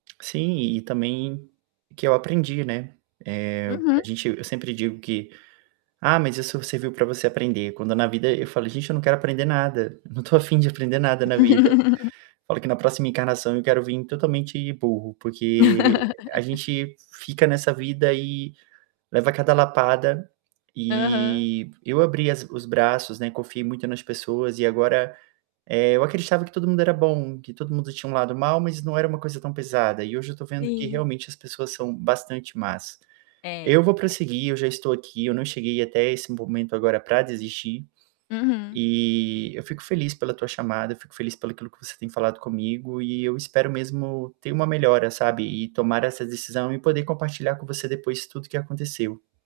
Sim. E também que eu aprendi, né, eh, Uhum. a gente eu sempre digo que: "Ah, mas isso serviu para você aprender". Quando na vida eu falo: "Gente, eu não quero aprender nada, não tô a fim de aprender nada na vida". Falo que na próxima encarnação eu quero vim totalmente burro, porque a gente fica nessa vida e leva cada lapada. Aham. E eu abri as os braços, né, confiei muito nas pessoas e agora, eh, eu acreditava que todo mundo era bom, que todo mundo tinha um lado mal, mas não era uma coisa tão pesada. E hoje eu estou vendo que Sim. realmente as pessoas são bastante más. É. Eu vou prosseguir, eu já estou aqui, eu não cheguei até esse momento agora para desistir. Uhum. E eu fico feliz pela tua chamada, fico feliz pelo aquilo que você tem falado comigo e eu espero mesmo ter uma melhora, sabe. E tomar essa decisão e poder compartilhar com você depois tudo que aconteceu.